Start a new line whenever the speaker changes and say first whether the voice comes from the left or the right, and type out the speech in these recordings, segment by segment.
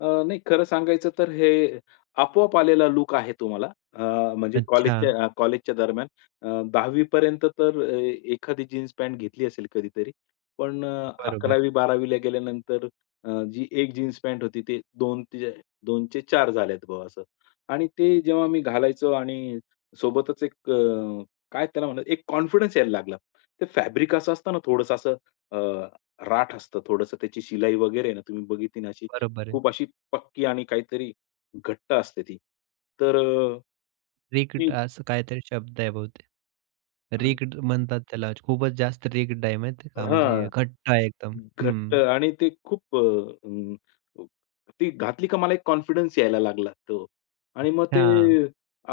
left: अ, नाही खरं सांगायचं तर हे आपोआप आलेला लूक आहे तो मला. अ, म्हणजे
right: अच्छा.
left: कॉलेजच्या अ, कॉलेजच्या दरम्यान अ, 10वी पर्यंत तर एखादी जीन्स पँट घेतली असेल कधीतरी. पण अ,
right: बरोबर.
left: 11वी-12वी ला गेल्यानंतर अ, जी 1 जीन्स पँट होती. ती 2, 2 चे 4 झालेत बा असं. आणि ते जेव्हा मी घालायचो आणि सोबतच एक अ, काय त्याला म्हणायचं एक अ, कॉन्फिडन्स यायला लागला. ते फॅब्रिक असं असतं ना थोडंसं असं अ, राठ असतं. थोडंसं त्याची शिलाई वगैरे आहे ना, तुम्ही बघितली ना अशी
right: बरोबर आहे.
left: खूप अशी पक्की आणि काहीतरी घट्ट असते ती. तर अ,
right: रिजिड
left: ती
right: असं काहीतरी शब्द आहे बहुतेक.
left: आणि
right: रिजिड म्हणतात त्याला खूपच जास्त रिजिड आहे माहिते आहे का.
left: हां.
right: म्हणजे घट्ट आहे एकदम.
left: घट्ट
right: हं.
left: आणि ते खूप अ, अं, ती घातली का मला एक कॉन्फिडन्स यायला लागला. हो. आणि मग ते
right: हां.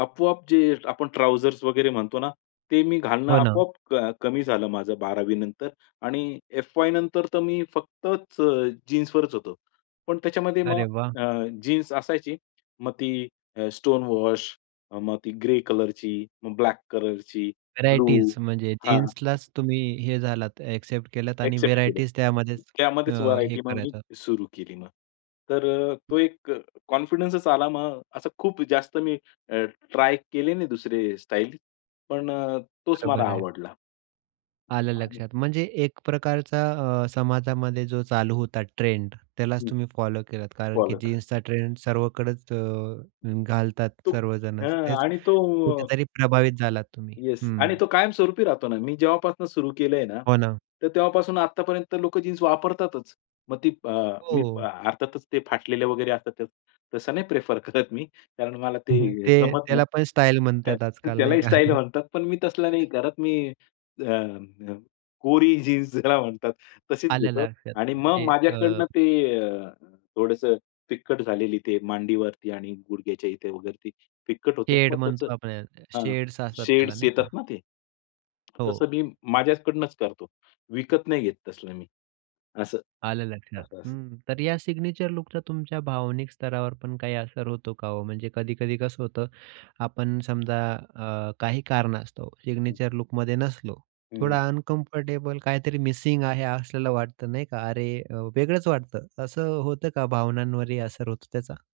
left: आपोआप जे आपण ट्राउझर्स वगैरे म्हणतो ना, ते मी घालणं
right: हो ना.
left: आपोआप अ, कमी झालं माझं 12वी नंतर आणि एफवाय नंतर तर मी फक्तच जीन्सवरच होतो. पण त्याच्यामध्ये मग
right: अरे वाह!
left: अ, जीन्स असायची. मग ती अ, स्टोन वॉश, मग ती ग्रे कलरची, मग ब्लॅक कलरची, ब्लू.
right: व्हरायटीज म्हणजे
left: हां.
right: जीन्सलाच तुम्ही हे झालात एक्सेप्ट केलत आणि
left: अ‍ॅक्सेप्ट केलं.
right: व्हरायटीज त्यामध्येच अ,
left: त्यामध्येच
right: हे
left: व्हरायटी मग मी
right: करायचं.
left: सुरू केली मग. तर अ, तो एक अ, कॉन्फिडन्सच आला मग. असं खूप जास्त मी अ, ट्राय केले नाही दुसरे स्टाईल. पण अ, तोच मला
right: बरोबर आहे.
left: आवडला.
right: आलं
left: आणि
right: लक्षात. म्हणजे एक प्रकारचा अ, समाजामध्ये जो चालू होता ट्रेंड. त्यालाच
left: हं.
right: तुम्ही फॉलो केलात. कारण की
left: फॉलो केल.
right: जीन्सचा ट्रेंड सर्वकडच
left: मग.
right: अ, घालतात
left: तो
right: सर्वजणं,
left: हं
right: तेच
left: आणि तो
right: कुठेतरी प्रभावित झालात तुम्ही
left: येस.
right: हं.
left: आणि तो कायम स्वरूपी राहतो ना. मी जेव्हापासून सुरू केलंय ना,
right: हो ना.
left: तर तेव्हापासून आतापर्यंत लोकं जीन्स वापरतातच. मग ती अ,
right: हो,
left: मी अ,
right: हो.
left: अर्थातच ते फाटलेले वगैरे असतात तसं नाही प्रिफर करत मी कारण मला ते
right: ते
left: जमत नाही.
right: त्याला पण स्टाईल म्हणतात आजकाल नाही
left: त्यालाही
right: का.
left: स्टाईल म्हणतात, पण मी तसला नाही करत. मी अ, अ, कोरी जीन्स ज्याला म्हणतात तशीच
right: आलं
left: घेतो.
right: लक्षात.
left: आणि मग
right: म्हणजे अ
left: माझ्याकडनं ते अ, थोडंसं फिक्कट झालेली ते मांडीवरती आणि गुडघ्याच्या इथे वगैरे ती फिक्कट होते ना,
right: शेड
left: मग तसं.
right: म्हणतो आपण त्याला,
left: हां,
right: शेड्स असतात त्याला
left: शेड्स
right: नाही का.
left: येतात ना ते.
right: हो.
left: तसं मी माझ्याकडूनच करतो. विकत नाही घेत तसलं मी. असं.
right: आलं लक्षात.
left: असं असतं.
right: हं. तर या सिग्नेचर लूकचा तुमच्या भावनिक स्तरावर पण काही असर होतो का हो, म्हणजे कधी-कधी कसं होतं, आपण समजा अ, काही कारणास्तव
left: हं.
right: सिग्नेचर लूकमध्ये नसलो.
left: हं, हं.
right: थोडा अनकम्फर्टेबल काहीतरी मिसिंग आहे असलेलं वाटतं नाही का. अरे अ, वेगळंच वाटतं. असं होतं का भावनांवरही असर होतो त्याचा?